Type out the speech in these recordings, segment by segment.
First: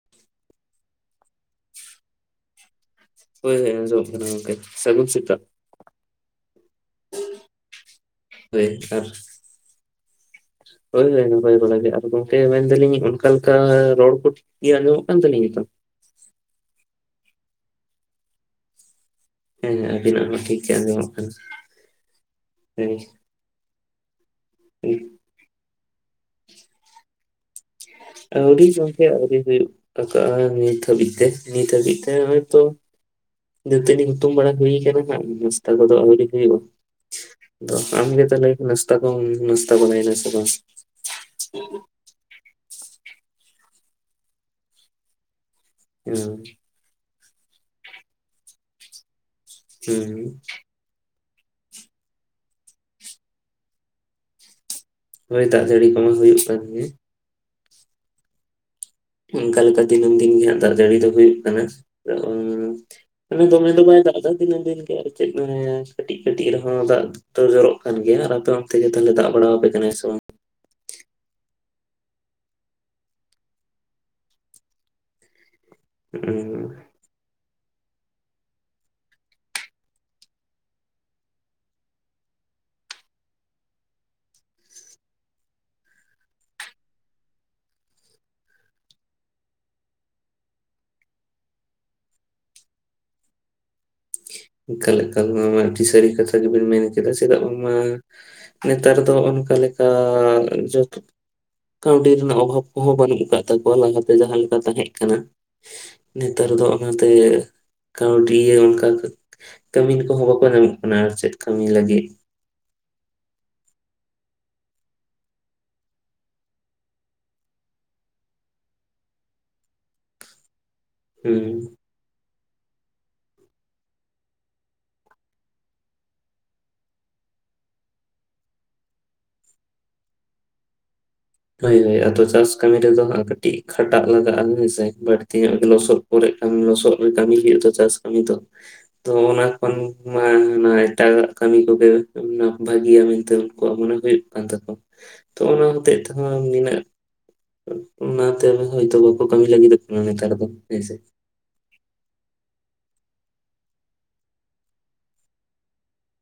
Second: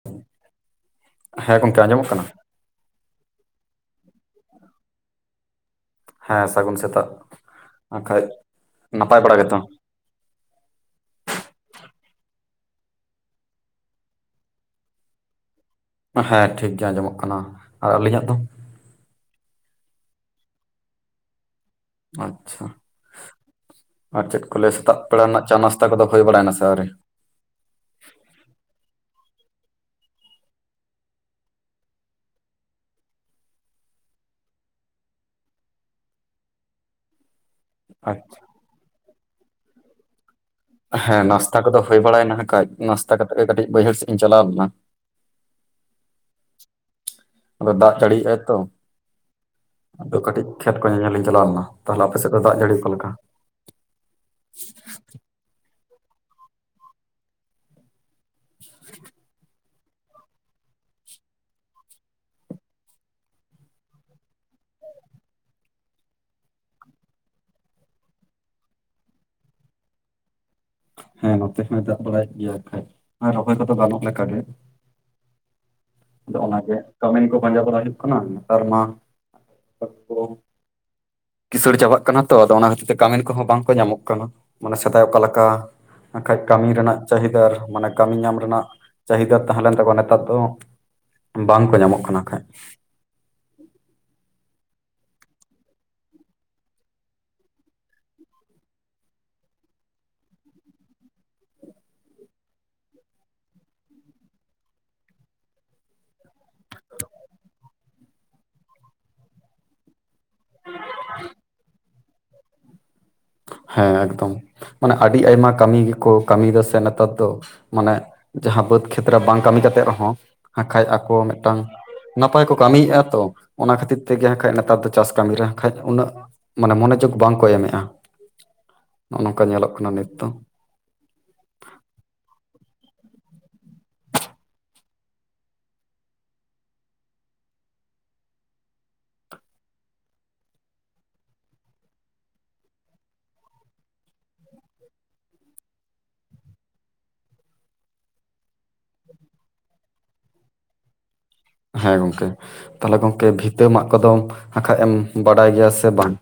[inaudible] ᱦᱮᱸ ᱜᱚᱝᱠᱮ ᱟᱸᱡᱚᱢᱚᱜ ᱠᱟᱱᱟ? ᱦᱳᱭ ᱦᱳᱭ ᱟᱸᱡᱚᱢᱚᱜ ᱠᱟᱱᱟ ᱜᱚᱝᱠᱮ ᱥᱟᱹᱜᱩᱱ ᱥᱮᱛᱟᱜ᱾ ᱦᱮᱸ ᱥᱟᱹᱜᱩᱱ ᱥᱮᱛᱟᱜ, ᱟᱸᱠᱷᱟᱡ ᱦᱳᱭ ᱟᱨ ᱱᱟᱯᱟᱭ ᱵᱟᱲᱟ ᱜᱮᱛᱚ? ᱦᱳᱭ ᱦᱳᱭ ᱱᱟᱯᱟᱭ ᱵᱟᱲᱟ ᱜᱮ, ᱟᱫᱚ ᱜᱚᱝᱠᱮ ᱢᱮᱱ ᱫᱟ ᱞᱤᱧ ᱚᱱᱠᱟ ᱞᱮᱠᱟ ᱨᱚᱲ ᱠᱚ ᱴᱷᱤᱠ ᱜᱮ ᱟᱸᱡᱚᱢᱚᱜ ᱠᱟᱱ ᱛᱟᱹᱞᱤᱧᱼᱟ ᱛᱚ? ᱦᱮᱸ ᱴᱷᱤᱠ ᱜᱮ ᱟᱸᱡᱚᱢᱚᱜ ᱠᱟᱱᱟ ᱟᱨ ᱟᱹᱞᱤᱧᱟᱜ ᱫᱚ? ᱦᱮᱸ ᱦᱮᱸ ᱟ! ᱵᱤᱱᱟᱜ ᱦᱚᱸ ᱴᱷᱤᱠ ᱜᱮ ᱟᱸᱡᱚᱢᱚᱜ ᱠᱟᱱᱟ᱾ ᱟᱪᱪᱷᱟ᱾ ᱦᱳᱭ ᱟᱨ ᱪᱮᱫ ᱠᱚ ᱞᱟᱹᱭᱟ ᱥᱮᱛᱟᱜ ᱵᱮᱲᱟ ᱨᱮᱱᱟᱜ ᱪᱟ ᱱᱟᱥᱛᱟ ᱠᱚᱫᱚ ᱦᱳᱭ ᱵᱟᱲᱟᱭᱮᱱᱟ ᱥᱮ ᱟᱹᱣᱨᱤ? ᱟᱹᱣᱨᱤ ᱜᱚᱝᱠᱮ ᱟᱹᱣᱨᱤ ᱦᱩᱭᱩᱜ᱾ ᱟᱠᱟᱼᱟᱭ ᱱᱤᱛ ᱦᱟ. ᱵᱤᱡ ᱛᱮ, ᱱᱤᱛ ᱦᱟᱹᱵᱤᱡ ᱛᱮ ᱦᱚᱭ ᱛᱚ ᱫᱟᱹᱛᱟᱹᱱᱤ ᱦᱩᱛᱩᱢ ᱵᱟᱲᱟ ᱦᱩᱭ ᱟᱠᱟᱱᱟ ᱱᱷᱟᱸᱜ, ᱱᱟᱥᱛᱟ ᱠᱚᱫᱚ ᱟᱹᱣᱨᱤ ᱦᱩᱭᱩᱜᱼᱟ? ᱟᱫᱚ ᱟᱢ ᱜᱮ ᱟᱪ- ᱛᱟᱦᱮᱞᱮ ᱱᱟᱥᱛᱟ ᱠᱚᱢ ᱱᱟᱥᱛᱟ ᱵᱟᱲᱟ ᱭᱮᱱᱟ ᱥᱮ ᱵᱟᱝ? ᱦᱮᱸ ᱱᱟᱥᱛᱟ ᱠᱚᱫᱚ ᱦᱳᱭ ᱵᱟᱲᱟᱭᱮᱱᱟ ᱦᱮᱸ ᱠᱷᱟᱡ ᱱᱟᱥᱛᱟ ᱠᱟᱛᱮᱫ ᱜᱮ ᱠᱟᱹᱴᱤᱡ ᱵᱟᱹᱭᱦᱟᱹᱲ ᱥᱮᱫ ᱤᱧ ᱪᱟᱞᱟᱣ ᱞᱮᱱᱟ᱾ ᱩᱸ ᱟᱫᱚ ᱫᱟᱜ ᱡᱟᱹᱲᱤᱭᱮᱜᱼᱟᱭ ᱛᱚ ᱦᱩᱸ ᱟᱫᱚ ᱠᱟᱹᱴᱤᱡ ᱠᱷᱮᱛ ᱠᱚ ᱧᱮᱧᱮᱞ ᱤᱧ ᱪᱟᱞᱟᱣ ᱞᱮᱱᱟ, ᱛᱟᱦᱚᱞᱮ ᱟᱯᱮ ᱥᱮᱫ ᱫᱚ ᱫᱟᱜ ᱡᱟᱹᱲᱤ ᱚᱠᱟ ᱞᱮᱠᱟ? ᱦᱳᱭ ᱫᱟᱜ ᱡᱟᱹᱲᱤ ᱠᱚᱢᱟ ᱦᱩᱭᱩᱜ ᱠᱟᱱ ᱜᱮ᱾ [inaudible] ᱚᱱᱠᱟ ᱞᱮᱠᱟ ᱫᱤᱱᱟᱹᱢ ᱫᱤᱱ ᱜᱮ ᱦᱟᱸᱜ ᱫᱟᱜ ᱡᱟᱹᱲᱤ ᱫᱚ ᱦᱩᱭᱩᱜ ᱠᱟᱱᱟ, ᱟᱫᱚ ᱚᱱ ᱚᱱᱮ ᱫᱚᱢᱮ ᱫᱚᱢᱮ ᱫᱟᱜ ᱮᱫᱟᱭ ᱫᱤᱱᱟᱹᱢ ᱫᱤᱱ ᱜᱮ ᱟᱨ ᱪᱮᱫ ᱢᱮᱱᱼᱟᱸ, ᱠᱟᱹᱴᱤᱡ ᱠᱟᱹᱴᱤᱡ ᱨᱮᱦᱚᱸ ᱫᱟᱜ ᱫᱚ ᱡᱚᱨᱚᱜ ᱠᱟᱱ ᱜᱮᱭᱟ, ᱟᱨ ᱟᱯᱮ ᱚᱱᱛᱮ ᱜᱮ ᱛᱟᱦᱮᱞᱮ ᱫᱟᱜ ᱵᱟᱲᱟᱣ ᱟᱯᱮ ᱠᱟᱱᱟ ᱥᱮ ᱵᱟᱝ? ᱦᱮᱸ ᱱᱚᱛᱮ ᱦᱚᱸᱭ ᱫᱟᱜ ᱵᱟᱲᱟ ᱭᱮᱫ ᱜᱮᱭᱟ, ᱮᱸᱠᱷᱟᱡ ᱨᱚᱦᱚᱭ ᱠᱚᱫᱚ ᱜᱟᱱᱚᱜ ᱞᱮᱠᱟ ᱜᱮ᱾ ᱟᱫᱚ ᱚᱱᱟᱜᱮ ᱠᱟᱹᱢᱤᱱ ᱠᱚ ᱯᱟᱸᱡᱟ ᱵᱟᱲᱟ ᱦᱩᱭᱩᱜ ᱠᱟᱱᱟ ᱱᱮᱛᱟᱨ ᱢᱟ [unintelligible] ᱠᱤᱥᱟᱹᱬ ᱪᱟᱵᱟᱜ ᱠᱟᱱᱟ ᱛᱚ, ᱟᱫᱚ ᱚᱱᱟ ᱠᱷᱟᱹᱛᱤᱨ ᱛᱮ ᱠᱟᱹᱢᱤᱱ ᱠᱚᱦᱚᱸ ᱵᱟᱝ ᱠᱚ ᱧᱟᱢᱚᱜ ᱠᱟᱱᱟ, ᱢᱟᱱᱮ ᱥᱮᱫᱟᱭ ᱚᱠᱟ ᱞᱮᱠᱟ ᱵᱟᱸᱠᱷᱟᱡ ᱠᱟᱹᱢᱤ ᱨᱮᱱᱟᱜ ᱪᱟᱹᱦᱤᱫᱟᱨ, ᱢᱟᱱᱮ ᱠᱟᱹᱢᱤ ᱧᱟᱢ ᱨᱮᱱᱟᱜ ᱪᱟᱹᱦᱤᱫᱟᱨ ᱛᱟᱦᱮᱸ ᱞᱮᱱ ᱛᱟᱠᱚᱣᱟ ᱱᱮᱛᱟᱨ ᱫᱚ ᱵᱟᱝ ᱠᱚ ᱧᱟᱢᱚᱜ ᱠᱟᱱᱟ ᱮᱸᱠᱷᱟᱡ᱾ ᱮᱠᱟᱠ ᱮᱠᱟᱞ ᱱᱚᱣᱟ ᱢᱟ ᱟᱹᱰᱤ ᱥᱟᱹᱨᱤ ᱠᱟᱛᱷᱟ ᱜᱮᱵᱤᱱ ᱢᱮᱱ ᱠᱮᱫᱟ ᱪᱮᱫᱟᱜ ᱵᱟᱝ ᱢᱟ ᱱᱮᱛᱟᱨ ᱫᱚ ᱚᱱᱠᱟ ᱞᱮᱠᱟ ᱡᱚᱛᱚ ᱠᱟᱺᱶᱰᱤ ᱨᱮᱱᱟᱜ ᱚᱵᱷᱟᱵᱽ ᱠᱚᱦᱚᱸ ᱵᱟᱹᱱᱩᱜ ᱟᱠᱟᱫ ᱛᱟᱠᱚᱣᱟ ᱞᱟᱦᱟᱛᱮ ᱡᱟᱦᱟᱸ ᱞᱮᱠᱟ ᱛᱟᱦᱮᱸᱜ ᱠᱟᱱᱟ, ᱱᱮᱛᱟᱨ ᱫᱚ ᱚᱱᱟ ᱛᱮᱜᱮ ᱠᱟᱺᱶᱰᱤ ᱚᱱᱠᱟ ᱠᱟᱛ- ᱠᱟᱹᱢᱤᱱ ᱠᱚᱦᱚᱸ ᱵᱟᱠᱚ ᱧᱟᱢᱚᱜ ᱠᱟᱱᱟ ᱟᱨ ᱪᱮᱫ ᱠᱟᱹᱢᱤ ᱞᱟᱹᱜᱤᱫ᱾ ᱦᱮᱸ ᱮᱠᱫᱚᱢ ᱢᱟᱱᱮ ᱟᱹᱰᱤ ᱟᱭᱢᱟ ᱠᱟᱹᱢᱤ ᱜᱮᱠᱚ ᱠᱟᱹᱢᱤᱭᱮᱫᱟ ᱥᱮ ᱱᱮᱛᱟᱨ ᱫᱚ, ᱢᱟᱱᱮᱜ ᱡᱟᱦᱟᱸ ᱵᱟᱹᱫᱽ ᱠᱷᱮᱛ ᱨᱮ ᱵᱟᱝ ᱠᱟᱹᱢᱤ ᱠᱟᱛᱮᱫ ᱨᱮᱦᱚᱸ ᱦᱟᱸᱠᱷᱟᱭᱮ ᱟᱠᱚ ᱦᱩᱸ ᱢᱤᱫᱴᱟᱝ ᱱᱟᱯᱟᱭ ᱠᱚ ᱠᱟᱹᱢᱤᱭᱮᱜ-ᱟ ᱛᱚ ᱚᱱᱟ ᱠᱷᱟᱹᱛᱤᱨ ᱛᱮᱜᱮ ᱦᱟᱸᱠᱷᱟᱡ ᱱᱮᱛᱟᱨ ᱫᱚ ᱪᱟᱥ ᱠᱟᱹᱢᱤ ᱨᱮ ᱦᱟᱸᱠᱷᱟᱡ ᱩᱱᱟᱹᱜ ᱢᱟᱱᱮ ᱢᱚᱱᱮ ᱡᱳᱜᱽ ᱵᱟᱝᱠᱚ ᱮᱢ ᱮᱸᱜ-ᱟ, ᱱᱚᱜ-ᱚ ᱱᱚᱝᱠᱟ ᱧᱮᱞᱚᱜ ᱠᱟᱱᱟ ᱱᱤᱛ ᱫᱚ᱾ ᱦᱳᱭ ᱦᱳᱭ ᱟᱫᱚ ᱪᱟᱥ ᱠᱟᱹᱢᱤ ᱨᱮᱫᱚ ᱦᱟᱸᱜ ᱠᱟᱹᱴᱤᱜ ᱠᱷᱟᱴᱟᱜ ᱞᱟᱜᱟᱜ-ᱟ, ᱦᱮᱸᱥᱮ ᱵᱟᱹᱲᱛᱤ ᱧᱚᱜ ᱜᱮ ᱞᱚᱥᱚᱫ ᱯᱚᱨᱮᱜ ᱠᱷᱟᱱ ᱞᱚᱥᱚᱫ ᱨᱮ ᱠᱟᱹᱢᱤ ᱦᱩᱭᱩᱜ ᱫᱚ ᱪᱟᱥ ᱠᱟᱹᱢᱤ ᱫᱚ, ᱛᱚ ᱚᱱᱟ ᱠᱷᱚᱱ ᱱᱚᱶᱟ ᱚᱱᱟ ᱮᱴᱟᱜᱟᱜ ᱠᱟᱹᱢᱤ ᱠᱚᱜᱮ ᱢᱟᱱᱮ ᱵᱷᱟᱹᱜᱤᱭᱟ ᱢᱮᱱᱛᱮ ᱩᱱᱠᱩᱣᱟᱜ ᱢᱚᱱᱮ ᱦᱩᱭᱩᱜ ᱠᱟᱱ ᱛᱟᱠᱚᱣᱟ᱾ ᱛᱚ ᱚᱱᱟ ᱦᱚᱛᱮᱡ ᱛᱮᱦᱚᱸ ᱱᱤᱱᱟᱹᱜ ᱚᱱ ᱚᱱᱟᱛᱮ ᱟᱞᱮ ᱦᱚᱭᱛᱚ ᱵᱟᱠᱚ ᱠᱟᱹᱢᱤ ᱞᱟᱹᱜᱤᱫᱚᱜ ᱠᱟᱱᱟ ᱱᱮᱛᱟᱨ ᱫᱚ ᱦᱮᱸ ᱥᱮ? ᱦᱮᱸ ᱜᱚᱝᱠᱮ ᱛᱟᱦᱚᱞᱮ ᱜᱚᱝᱠᱮ ᱵᱷᱤᱛᱟᱹ ᱢᱟᱜ ᱠᱚᱫᱚᱢ ᱦᱟᱸ ᱠᱷᱟᱜ ᱮᱢ ᱵᱟᱰᱟᱭ ᱜᱮᱭᱟ ᱥᱮ ᱵᱟᱝ?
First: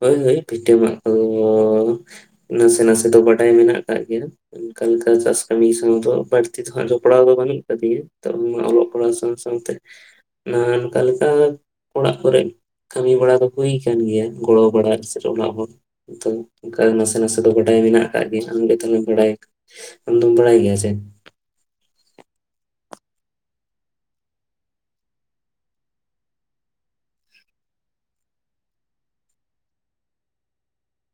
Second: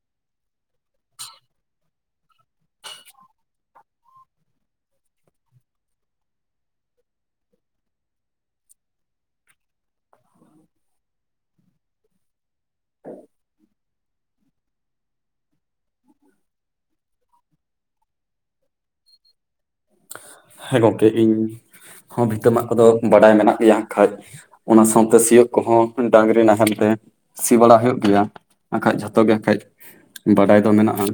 ᱦᱳᱭ ᱦᱳᱭ ᱵᱷᱤᱴᱟᱹ ᱢᱟᱜ ᱠᱚᱫᱚᱻ ᱱᱟᱥᱮ ᱱᱟᱥᱮ ᱫᱚ ᱵᱟᱰᱟᱭ ᱢᱮᱱᱟᱜ ᱠᱟᱜ ᱜᱮᱭᱟ, ᱚᱱᱠᱟ ᱞᱮᱠᱟ ᱪᱟᱥ ᱠᱟᱹᱢᱤ ᱥᱟᱶ ᱫᱚ ᱵᱟᱹᱲᱛᱤ ᱫᱚ ᱦᱟᱸᱜ ᱡᱚᱯᱲᱟᱣ ᱫᱚ ᱵᱟᱹᱱᱩᱜ ᱟᱠᱟᱫ ᱫᱤᱧᱟᱹ, ᱱᱮᱛᱟᱨ ᱚᱞᱚᱜ ᱯᱟᱲᱦᱟᱣ ᱥᱟᱶ ᱥᱟᱶ ᱥᱟᱶᱛᱮ ᱱᱟ ᱱᱚᱝᱠᱟ ᱞᱮᱠᱟ ᱚᱲᱟᱜ ᱠᱚᱨᱮ ᱠᱟᱹᱢᱤ ᱵᱟᱲᱟ ᱫᱚ ᱦᱩᱭ ᱠᱟᱱ ᱜᱮᱭᱟ᱾ ᱜᱚᱲᱚ ᱵᱟᱲᱟ ᱥᱮ ᱚᱲᱟᱜ ᱦᱚᱲ ᱛᱚ ᱚᱱᱠᱟ ᱱᱟᱥᱮ ᱱᱟᱥᱮ ᱫᱚ ᱵᱟᱰᱟᱭ ᱢᱮᱱᱟᱜ ᱠᱟᱜ ᱜᱮᱭᱟ, ᱟᱢ ᱜᱮ ᱛᱟᱦᱚᱞᱮ ᱵᱟᱲᱟᱭᱫᱟ᱾ ᱟᱢᱫᱚ ᱵᱟᱲᱟᱭ ᱜᱮᱭᱟ ᱦᱮᱸ ᱥᱮ? ᱜᱚᱝᱠᱮ ᱤᱧ ᱦᱚᱸ ᱵᱷᱤᱛᱟᱹ ᱢᱟᱜ ᱠᱚᱫᱚ ᱵᱟᱰᱟᱭ ᱢᱮᱱᱟᱜ ᱜᱮᱭᱟ ᱦᱟᱸᱜ ᱠᱷᱟᱡ ᱚᱱᱟ ᱥᱟᱶᱛᱮ ᱥᱤᱭᱳᱜ ᱠᱚᱦᱚᱸ ᱰᱟᱝᱨᱤ ᱱᱟᱦᱮᱞ ᱛᱮ ᱥᱤ ᱵᱟᱲᱟ ᱦᱩᱭᱩᱜ ᱜᱮᱭᱟ ᱦᱟᱸᱠᱷᱟᱡ ᱡᱷᱚᱛᱚ ᱜᱮᱠᱷᱟᱡ ᱵᱟᱰᱟᱭ ᱫᱚ ᱢᱮᱱᱟᱜᱼᱟ᱾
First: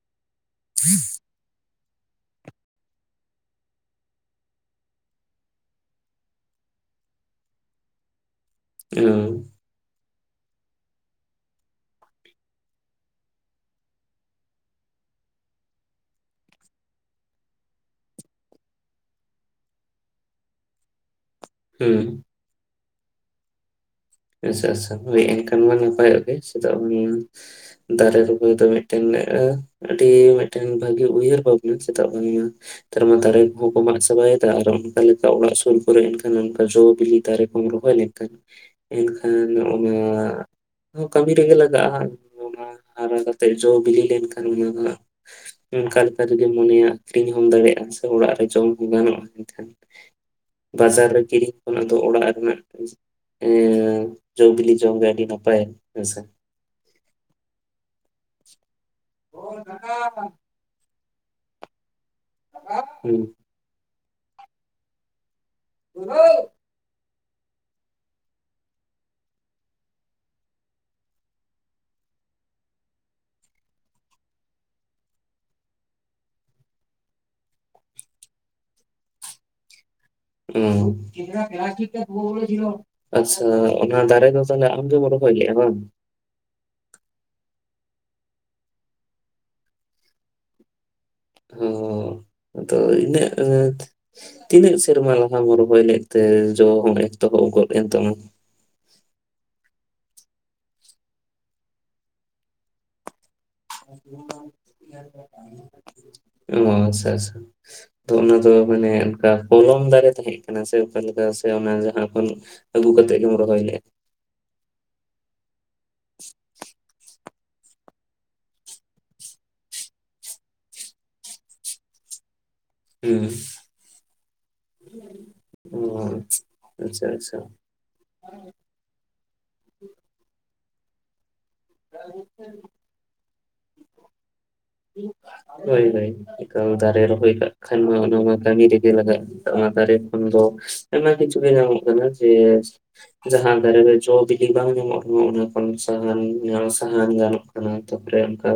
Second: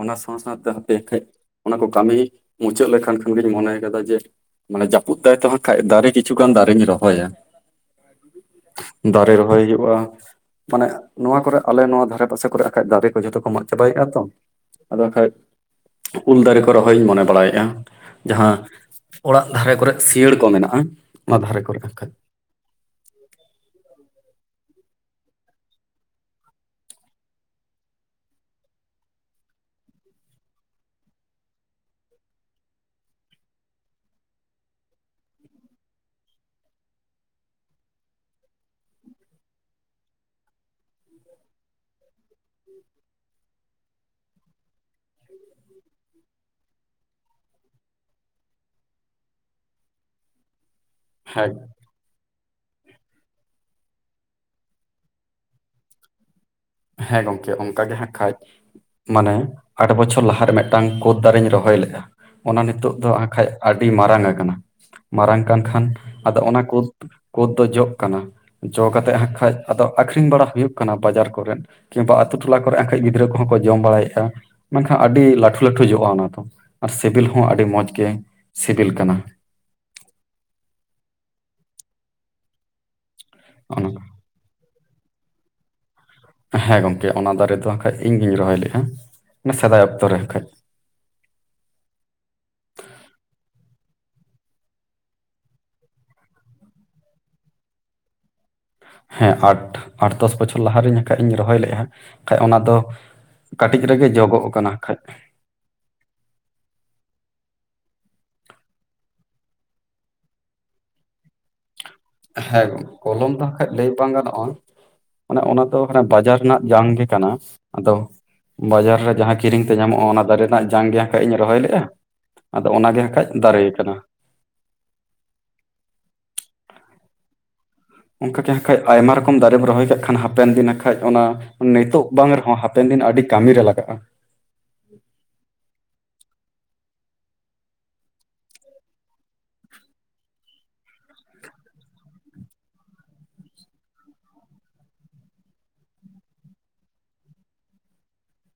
ᱚᱱᱟ ᱥᱟᱶ-ᱥᱟᱶᱛᱮ ᱦᱟᱯᱮ ᱠᱷᱟᱡ ᱚᱱᱟ ᱠᱚ ᱠᱟᱹᱢᱤ ᱢᱩᱪᱟᱹᱫ ᱞᱟᱹᱜᱤᱫ ᱠᱷᱟᱱᱜᱤᱧ ᱢᱚᱱᱮ ᱠᱟᱫᱟ ᱡᱮ ᱢᱟᱱᱮ ᱡᱟᱹᱯᱩᱫ ᱫᱟᱭ ᱛᱟ ᱦᱟᱸᱜᱠᱷᱟᱡ ᱫᱟᱨᱮ ᱠᱤᱪᱷᱩᱜᱟᱱ ᱫᱟᱨᱮᱧ ᱨᱚᱦᱚᱭ-ᱟ᱾ ᱚ ᱫᱟᱨᱮ ᱨᱚᱦᱚᱭ ᱦᱩᱭᱩᱜ-ᱟ ᱢᱟᱱᱮ ᱱᱚᱣᱟ ᱠᱚᱨᱮᱜ ᱟᱞᱮ ᱱᱚᱣᱟ ᱫᱷᱟᱨᱮ ᱯᱟᱥᱮ ᱠᱚᱨᱮ ᱵᱟᱠᱷᱟᱡ ᱫᱟᱨᱮ ᱠᱚ ᱡᱚᱛᱚ ᱠᱚ ᱢᱟᱜ ᱪᱟᱵᱟᱭᱼᱟ ᱛᱚ, ᱟᱫᱚ ᱦᱟᱸᱠᱟᱡ ᱩᱞ ᱫᱟᱨᱮ ᱠᱚ ᱨᱚᱦᱚᱭ ᱤᱧ ᱢᱚᱱᱮ ᱵᱟᱲᱟᱭᱮᱜ-ᱟ᱾ ᱡᱟᱦᱟᱸ ᱚᱲᱟᱜ ᱫᱷᱟᱨᱮ ᱠᱚᱨᱮ ᱥᱤᱭᱟᱹᱟᱹᱲ ᱠᱚ ᱢᱮᱱᱟᱜᱼᱟ ᱚᱱᱟ ᱫᱷᱟᱨᱮ ᱠᱚᱨᱮ ᱦᱩᱸ ᱦᱟᱸᱠᱷᱟᱡ᱾ [inaudible] ᱟᱪᱪᱷᱟ ᱟᱪᱪᱷᱟ ᱦᱚᱭ ᱮᱱᱠᱷᱟᱱ ᱢᱟ ᱱᱟᱯᱟᱭᱚᱜ ᱜᱮ ᱪᱮᱫᱟᱜ ᱢᱟ ᱫᱟᱨᱮ ᱨᱚᱦᱚᱭ ᱫᱚ ᱢᱤᱫᱴᱮᱱ [inaudible] ᱟᱹᱰᱤ ᱢᱤᱫᱴᱮᱱ ᱵᱷᱟᱹᱜᱤ ᱩᱭᱦᱟᱹᱨ ᱵᱷᱟᱵᱽᱱᱟ ᱪᱮᱫᱟᱜ ᱵᱟᱝᱢᱟ ᱱᱮᱛᱟᱨ ᱢᱟ ᱫᱟᱨᱮ ᱠᱚᱦᱚᱸ ᱠᱚ ᱢᱟᱜ ᱪᱟᱵᱟᱭᱮᱫᱟ ᱟᱨ ᱚᱱᱠᱟ ᱞᱮᱠᱟ ᱚᱲᱟᱜ ᱥᱩᱨ ᱠᱚᱨᱮ ᱮᱱᱠᱷᱟᱱ ᱚᱱᱠᱟ ᱡᱚ ᱵᱤᱞᱤ ᱫᱟᱨᱮ ᱵᱟᱢ ᱨᱚᱦᱚᱭ ᱞᱮᱱᱠᱷᱟᱱ ᱮᱱᱠᱷᱟᱱ ᱚᱱᱟ ᱠᱟᱹᱢᱤ ᱨᱮᱜᱮ ᱞᱟᱜᱟᱜᱼᱟ᱾ ᱚᱱᱟ ᱦᱟᱨᱟ ᱠᱟᱛᱮᱜ ᱡᱚ ᱵᱤᱞᱤ ᱞᱮᱱᱠᱷᱟᱱ ᱚᱱᱟ ᱦᱟᱸᱜ ᱚᱱᱠᱟ ᱞᱮᱠᱟ ᱡᱩᱫᱤ ᱢᱚᱱᱮᱭᱟ ᱟᱹᱠᱷᱨᱤᱧ ᱦᱚᱸᱢ ᱫᱟᱲᱮᱭᱟᱜᱼᱟ ᱥᱮ ᱚᱲᱟᱜ ᱨᱮ ᱡᱚᱢ ᱦᱚᱸ ᱜᱟᱱᱚᱜᱼᱟ ᱮᱱᱠᱷᱟᱱ᱾ ᱵᱟᱡᱟᱨ ᱨᱮ ᱦᱮᱸ ᱠᱤᱨᱤᱧ ᱠᱷᱚᱱᱟᱜ ᱫᱚ ᱚᱲᱟᱜ ᱨᱮᱱᱟᱜ ᱮᱸ ᱡᱚ ᱵᱤᱞᱤ ᱡᱚᱢ ᱜᱮ ᱟᱹᱰᱤ ᱱᱟᱯᱟᱭ ᱦᱮᱸᱥᱮ? ᱦᱮᱸ ᱜᱚᱝᱠᱮ ᱚᱱᱠᱟᱜ ᱜᱮ ᱦᱟᱸᱜ ᱠᱷᱟᱡ ᱢᱟᱱᱮ ᱟᱴ ᱵᱚᱪᱷᱚᱨ ᱞᱟᱦᱟᱨᱮ ᱢᱮᱫ ᱴᱟᱝ ᱠᱳᱫᱽ ᱫᱟᱨᱮᱧ ᱨᱚᱦᱚᱭ ᱞᱮᱜᱼᱟ ᱚᱱᱟ ᱱᱤᱛᱚᱜ ᱫᱚ ᱦᱩᱸ ᱠᱷᱟᱡ ᱟᱹᱰᱤ ᱢᱟᱨᱟᱝ ᱟᱠᱟᱱᱟ, ᱢᱟᱨᱟᱝ ᱠᱟᱱ ᱠᱷᱟᱱ ᱟᱫᱚ ᱚᱱᱟ ᱠᱩᱫ ᱠᱩᱳᱫᱽ ᱫᱚ ᱡᱚᱜ ᱠᱟᱱᱟ ᱡᱚ ᱠᱟᱛᱮᱫ ᱦᱟᱸᱜ ᱠᱷᱟᱡ ᱟᱫᱚ ᱟᱠᱷᱨᱤᱧ ᱵᱟᱲᱟ ᱦᱩᱭᱩᱜ ᱠᱟᱱᱟ ᱵᱟᱡᱟᱨ ᱠᱚᱨᱮᱫ, ᱠᱤᱢᱵᱟ ᱟᱹᱛᱩ ᱴᱚᱞᱟ ᱠᱚᱨᱮᱱ ᱟᱠᱷᱟᱡ ᱜᱤᱫᱽᱨᱟᱹ ᱠᱚᱦᱚᱸ ᱠᱚ ᱡᱚᱢ ᱵᱟᱲᱟᱭᱮᱜᱼᱟ ᱢᱮᱱᱠᱷᱟᱱ ᱟᱹᱰᱤ ᱞᱟᱹᱴᱩ ᱞᱟᱹᱴᱩ ᱡᱚᱜᱼᱟ ᱚᱱᱟ ᱫᱚ᱾ ᱟᱨ ᱥᱤᱵᱤᱞ ᱦᱚᱸ ᱟᱹᱰᱤ ᱢᱚᱸᱡᱽ ᱜᱮ ᱥᱤᱵᱤᱞ ᱠᱟᱱᱟ᱾ ᱦᱩᱸ ᱟᱪᱪᱷᱟ ᱚᱱᱟ ᱫᱟᱨᱮ ᱫᱚ ᱛᱟᱦᱚᱞᱮ ᱟᱢᱜᱮᱢ ᱨᱚᱦᱚᱭ ᱞᱮᱫᱼᱟ ᱵᱟᱝ? ᱦᱮᱸ ᱜᱚᱢᱠᱮ ᱚᱱᱟ ᱫᱟᱨᱮ ᱫᱚ ᱠᱷᱟᱡ ᱤᱧ ᱜᱤᱧ ᱨᱚᱦᱚᱭ ᱞᱮᱼᱟ ᱥᱮᱫᱟᱭ ᱚᱠᱛᱚᱨᱚ ᱟᱠᱷᱟᱡ᱾ ᱦᱚᱸ ᱟᱫᱚ ᱤᱱᱟᱹᱜ ᱟᱸᱴ ᱛᱤᱱᱟᱹᱜ ᱥᱮᱨᱢᱟ ᱞᱟᱦᱟᱢ ᱨᱚᱦᱚᱭ ᱞᱮᱫ ᱛᱮ ᱡᱚ ᱦᱚᱸ ᱮᱠᱛᱚᱦᱚᱵ ᱜᱚᱫ ᱮᱱ ᱛᱟᱢᱟ? ᱦᱮᱸ ᱟᱴ ᱟᱴ ᱫᱚᱥ ᱵᱚᱪᱷᱚᱨ ᱞᱟᱦᱟᱨᱤᱧ ᱠᱷᱟᱡ ᱤᱧ ᱨᱚᱦᱚᱭ ᱞᱮᱜᱼᱟ ᱠᱷᱟᱡ ᱚᱱᱟ ᱫᱚ ᱠᱟᱹᱴᱤᱡ ᱨᱮᱜᱮ ᱡᱚᱜᱚᱠ ᱠᱟᱱᱟ ᱠᱷᱟᱡ, ᱚ ᱟᱪᱪᱷᱟ ᱟᱪᱪᱷᱟ᱾ ᱛᱚ ᱚᱱᱟ ᱫᱚ ᱢᱟᱱᱮ ᱚᱱᱠᱟ ᱠᱚᱞᱚᱢ ᱫᱟᱨᱮ ᱛᱟᱦᱮᱸ ᱠᱟᱱᱟ ᱥᱮ ᱚᱠᱟᱞᱮᱠᱟ ᱥᱮ ᱚᱱᱟ ᱡᱟᱦᱟᱸ ᱠᱷᱚᱱ ᱦᱮᱸ ᱟᱹᱜᱩ ᱠᱟᱛᱮᱜ ᱠᱚᱞᱚᱢ ᱜᱮᱢ ᱫᱚ ᱨᱚᱦᱚᱭ ᱠᱷᱟᱡ ᱞᱮᱫᱼᱟ ᱞᱟᱹᱭ ᱵᱟᱝ ᱜᱟᱱᱚᱜᱼᱟ᱾ ᱚᱱᱮ ᱚᱱᱟ ᱫᱚ ᱵᱟᱡᱟᱨ ᱨᱮᱱᱟᱜ ᱡᱟᱝ ᱜᱮ ᱠᱟᱱᱟ ᱟᱫᱚ ᱵᱟᱡᱟᱨ ᱨᱮ ᱡᱟᱦᱟᱸ ᱠᱤᱨᱤᱧ ᱛᱮ ᱧᱟᱢᱚᱜᱼᱟ ᱚᱱᱟ ᱫᱟᱨᱮ ᱨᱮᱱᱟᱜ ᱡᱟᱝ ᱜᱮ ᱟᱠᱷᱟᱡ ᱤᱧ ᱨᱚᱦᱚᱭ ᱞᱮᱜᱼᱟ᱾ ᱟᱫᱚ ᱚᱱᱟᱜᱮ ᱦᱩᱸ ᱦᱟᱸᱠᱷᱟᱡ ᱫᱟᱨᱮ ᱠᱟᱱᱟ᱾ ᱚ ᱟᱪᱪᱷᱟ ᱟᱪᱪᱷᱟ ᱟᱪᱪᱷᱟ ᱾ ᱚᱱᱠᱟᱜᱮ ᱦᱟᱸᱠᱷᱟᱡ ᱟᱭᱢᱟ ᱨᱚᱠᱚᱢ ᱫᱟᱨᱮᱢ ᱨᱚᱦᱚᱭ ᱠᱟᱜ ᱠᱷᱟᱱ ᱦᱟᱯᱮᱱ ᱫᱤᱱ ᱦᱟᱸᱠᱷᱟᱡ ᱚᱱᱟ ᱱᱤᱛᱳᱜ ᱵᱟᱝ ᱨᱮᱦᱚᱸ, ᱦᱟᱯᱮᱱ ᱫᱤᱱ ᱟᱹᱰᱤ ᱠᱟᱹᱢᱤᱨᱮ ᱞᱟᱜᱟᱜᱼᱟ᱾ ᱦᱳᱭ ᱦᱳᱭ ᱮᱠᱟᱞ ᱫᱟᱨᱮ ᱨᱚᱦᱚᱭ ᱠᱟᱜ ᱠᱷᱟᱱ ᱢᱟ, ᱚᱱᱟ ᱢᱟ ᱠᱟᱹᱢᱤ ᱨᱮᱜᱮ ᱞᱟᱜᱟᱜᱼᱟ᱾ ᱚᱱᱟ ᱫᱟᱨᱮ ᱠᱷᱚᱱ ᱫᱚ᱾ ᱟᱭᱢᱟ ᱠᱤᱪᱷᱩ ᱜᱮ ᱧᱟᱢᱚᱜ ᱠᱟᱱᱟ ᱡᱮ ᱡᱟᱦᱟᱸ ᱫᱟᱨᱮ ᱨᱮ ᱡᱚ ᱵᱤᱞᱤ ᱵᱟᱝ ᱧᱟᱢᱚᱜ᱾ ᱨᱮᱦᱚᱸ, ᱚᱱᱟ ᱠᱷᱚᱱ ᱥᱟᱦᱟᱱ ᱥᱟᱦᱟᱱ ᱜᱟᱱᱚᱜ ᱠᱟᱱᱟ ᱛᱟᱯᱚᱨᱮ ᱚᱱᱠᱟ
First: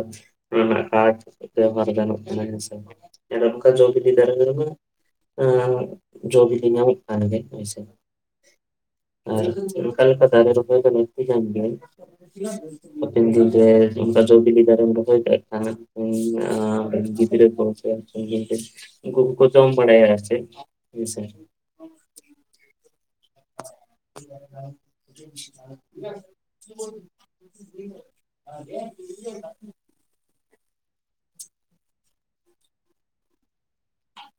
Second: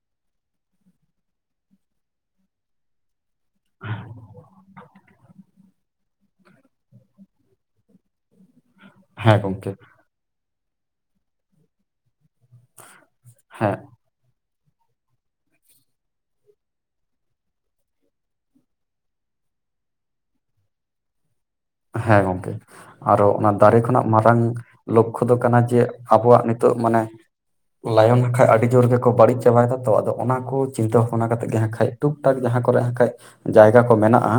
[unintelligible] ᱜᱟᱱᱚᱜ ᱠᱟᱱᱟ ᱦᱮᱸᱥᱮ᱾ [unintelligible] ᱡᱚ ᱵᱤᱞᱤ ᱧᱟᱢᱚᱜ ᱠᱟᱱ ᱜᱮᱭᱟ ᱦᱚᱳᱭ ᱥᱮ ᱦᱮᱸ ᱟᱨ ᱜᱚᱢᱠᱮ ᱚᱱᱠᱟ ᱞᱮᱠᱟ ᱫᱟᱨᱮ ᱨᱚᱦᱚᱭ ᱫᱚ ᱞᱟᱹᱠᱛᱤ ᱠᱟᱱ ᱜᱮᱭᱟ ᱦᱟᱯᱮᱱ ᱫᱤᱱᱨᱮ ᱦᱮᱸ ᱚᱱᱠᱟ ᱡᱚ ᱵᱤᱞᱤ ᱫᱟᱨᱮᱢ ᱨᱚᱦᱚᱭ ᱠᱟ ᱠᱷᱟᱱ [unintelligible] ᱜᱤᱫᱨᱟᱹ ᱠᱚ [unintelligible] ᱩᱱ ᱠᱩᱠᱩ ᱡᱚᱢ ᱵᱟᱲᱟᱭᱟ ᱟᱨᱪᱮᱛ ᱦᱮᱸᱥᱮ᱾ ᱦᱮᱸ ᱜᱚᱝᱠᱮ ᱟᱨᱚ ᱚᱱᱟ ᱫᱟᱨᱮ ᱠᱷᱚᱱᱟᱜ ᱢᱟᱨᱟᱝ ᱞᱚᱠᱠᱷᱚ ᱫᱚ ᱠᱟᱱᱟ ᱡᱮ ᱟᱵᱚᱣᱟᱜ ᱱᱤᱛᱚᱜ ᱢᱟᱱᱮ ᱞᱟᱭᱚᱱ ᱠᱟᱷᱡ ᱟᱹᱰᱤ ᱡᱳᱨ ᱜᱮᱠᱚ ᱵᱟᱹᱲᱤᱡ ᱪᱟᱵᱟᱭᱫᱟ ᱛᱚ ᱟᱫᱚ ᱚᱱᱟ ᱠᱩ ᱪᱤᱱᱛᱟᱹ ᱵᱷᱟᱵᱱᱟ ᱠᱟᱛᱮᱫ ᱜᱮ ᱦᱟᱸᱜ ᱠᱷᱟᱡ ᱴᱩᱠ ᱴᱟᱠ ᱡᱟᱦᱟᱸ ᱠᱚᱨᱮ ᱦᱟᱸ ᱠᱷᱟᱡ ᱡᱟᱭᱜᱟ ᱠᱚ ᱢᱮᱱᱟᱜᱼᱟ᱾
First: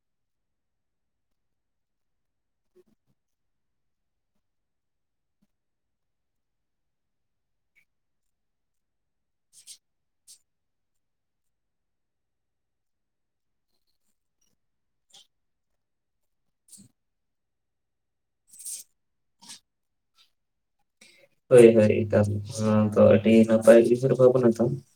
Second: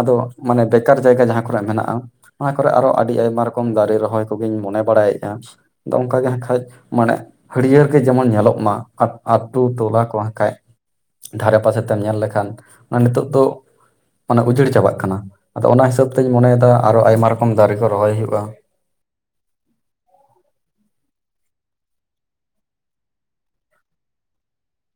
ᱟᱫᱚ ᱢᱟᱱᱮ ᱵᱮᱠᱟᱨ ᱡᱟᱭᱜᱟ ᱡᱟᱦᱟᱸ ᱠᱚᱨᱮ ᱢᱮᱱᱟᱜᱼᱟ᱾ ᱚᱱᱟ ᱠᱚᱨᱮ ᱟᱨᱚ ᱟᱹᱰᱤ ᱟᱭᱢᱟ ᱨᱚᱠᱚᱢ ᱫᱟᱨᱮ ᱨᱚᱦᱚᱭ ᱠᱚᱜᱮᱧ ᱢᱚᱱᱮ ᱵᱟᱲᱟᱭᱮᱫᱼᱟ᱾ ᱟᱫᱚ ᱚᱝᱠᱟᱜᱮ ᱦᱮᱠᱷᱟᱡ ᱢᱟᱱᱮ, ᱦᱟᱹᱲᱭᱟᱹᱲ ᱜᱮ ᱡᱮᱢᱚᱱ ᱧᱮᱞᱚᱜ ᱢᱟ᱾ ᱟ ᱟᱛᱳ ᱴᱚᱞᱟ ᱠᱚ ᱦᱟᱸᱜ ᱠᱟᱷᱟᱡ ᱫᱷᱟᱨᱮ ᱯᱟᱥᱮ ᱛᱮᱢ ᱧᱮᱞ ᱞᱮᱠᱷᱟᱱ, ᱚᱱᱟ ᱱᱤᱛᱚᱜ ᱫᱚ ᱢᱟᱱᱮ ᱩᱡᱟᱹᱲ ᱪᱟᱵᱟᱜ ᱠᱟᱱᱟ᱾ ᱟᱫᱚ ᱚᱱᱟ ᱦᱤᱥᱟᱹᱵ ᱛᱮᱧ ᱢᱚᱱᱮᱭ ᱫᱟ ᱟᱨᱚ ᱟᱭᱢᱟ ᱨᱚᱠᱚᱢ ᱫᱟᱨᱮ ᱠᱚ ᱨᱚᱦᱚᱭ ᱦᱩᱭᱩᱜᱼᱟ᱾ ᱦᱳᱭ ᱦᱳᱭ ᱮᱠᱟᱞ ᱱᱚᱣᱟ ᱫᱚ ᱟᱹᱰᱤ ᱱᱟᱯᱟᱭᱞᱤ ᱥᱮ [unintelligible]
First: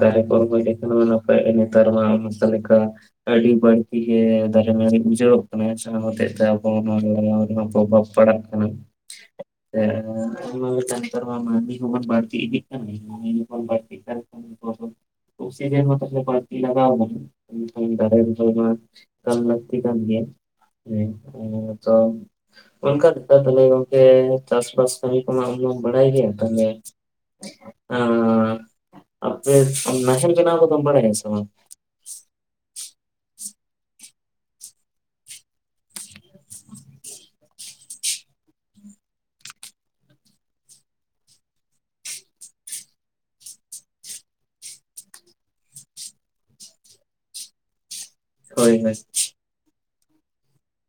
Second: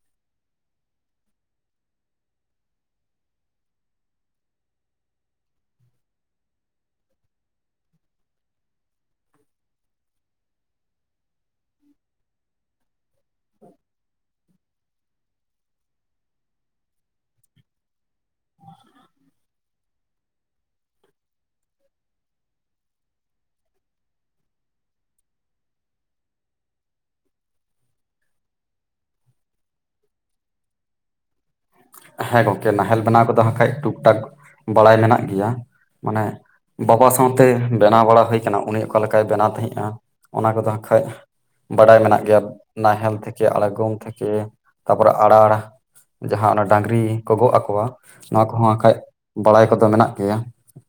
ᱫᱟᱨᱮ ᱠᱚ ᱨᱚᱦᱚᱭ ᱞᱮᱠᱷᱟᱱ ᱢᱟ ᱱᱟᱯᱟᱭᱚᱜᱼᱟ᱾ [unintelligible] ᱟᱹᱰᱤ ᱵᱟᱹᱲᱛᱤ ᱜᱮ ᱫᱟᱨᱮ ᱱᱟᱹᱲᱤ ᱩᱡᱷᱟᱹᱚᱜ ᱠᱟᱱᱟ᱾ ᱡᱟᱦᱟᱸ ᱦᱚᱛᱮᱡ ᱛᱮ ᱟᱵᱚ ᱱᱚᱣᱟ ᱨᱮᱱᱟᱜ ᱯᱨᱚᱵᱷᱟ ᱯᱟᱲᱟᱜ ᱠᱟᱱᱟ᱾ [inaudible] [unintelligible] [unintelligible] [unintelligible] ᱛᱚ [unintelligible] ᱚᱱᱠᱟ ᱞᱮᱠᱟ ᱛᱟᱦᱞᱮ ᱜᱚᱝᱠᱮ ᱪᱟᱥ ᱵᱟᱥ ᱠᱟᱹᱢᱤ ᱠᱚᱢᱟ, ᱟᱢᱦᱚᱢ ᱵᱟᱲᱟᱭ ᱜᱮᱭᱟ ᱛᱟᱦᱞᱮ ᱟᱜᱸ ᱟᱯᱮ ᱱᱟᱦᱮᱞ ᱵᱮᱱᱟᱣ ᱠᱚᱫᱚᱢ ᱵᱟᱲᱟᱭ ᱥᱮ ᱵᱟᱝ? ᱦᱮᱸ ᱜᱚᱝᱠᱮ ᱱᱟᱦᱮᱞ ᱵᱮᱱᱟᱣ ᱠᱚᱫᱚ ᱦᱟᱸᱠᱷᱟᱡ, ᱴᱩᱠ ᱴᱟᱠ ᱵᱟᱲᱟᱭ ᱢᱮᱱᱟᱜ ᱜᱮᱭᱟ ᱢᱟᱱᱮ ᱵᱟᱵᱟ ᱥᱟᱶᱛᱮ ᱵᱮᱱᱟᱣ ᱵᱟᱲᱟ ᱦᱩᱭ ᱠᱟᱱᱟ, ᱩᱱᱤ ᱚᱠᱟ ᱞᱮᱠᱟᱭ ᱵᱮᱱᱟᱣ ᱛᱟᱦᱤᱜᱼᱟ ᱚᱱᱟ ᱠᱚᱫᱚ ᱦᱟᱸᱜ ᱠᱷᱟᱡ ᱵᱟᱰᱟᱭ ᱢᱮᱱᱟᱜ ᱜᱮᱭᱟ, ᱱᱟᱦᱮᱞ, ᱛᱷᱮᱠᱮ, ᱟᱲᱜᱚᱢ ᱛᱷᱮᱠᱮ, ᱛᱟᱨᱯᱚᱨᱮ ᱟᱲᱟᱲ᱾ ᱡᱟᱦᱟᱸ ᱚᱱᱟ ᱰᱟᱹᱝᱨᱤ ᱠᱚ ᱜᱚᱜ ᱟᱠᱚᱣᱟ ᱱᱚᱣᱟ ᱠᱚᱦᱚᱸ ᱦᱳᱭ ᱠᱷᱟᱡ ᱦᱳᱭ ᱵᱟᱲᱟᱭ ᱠᱚᱫᱚ ᱢᱮᱱᱟᱜ ᱜᱮᱭᱟ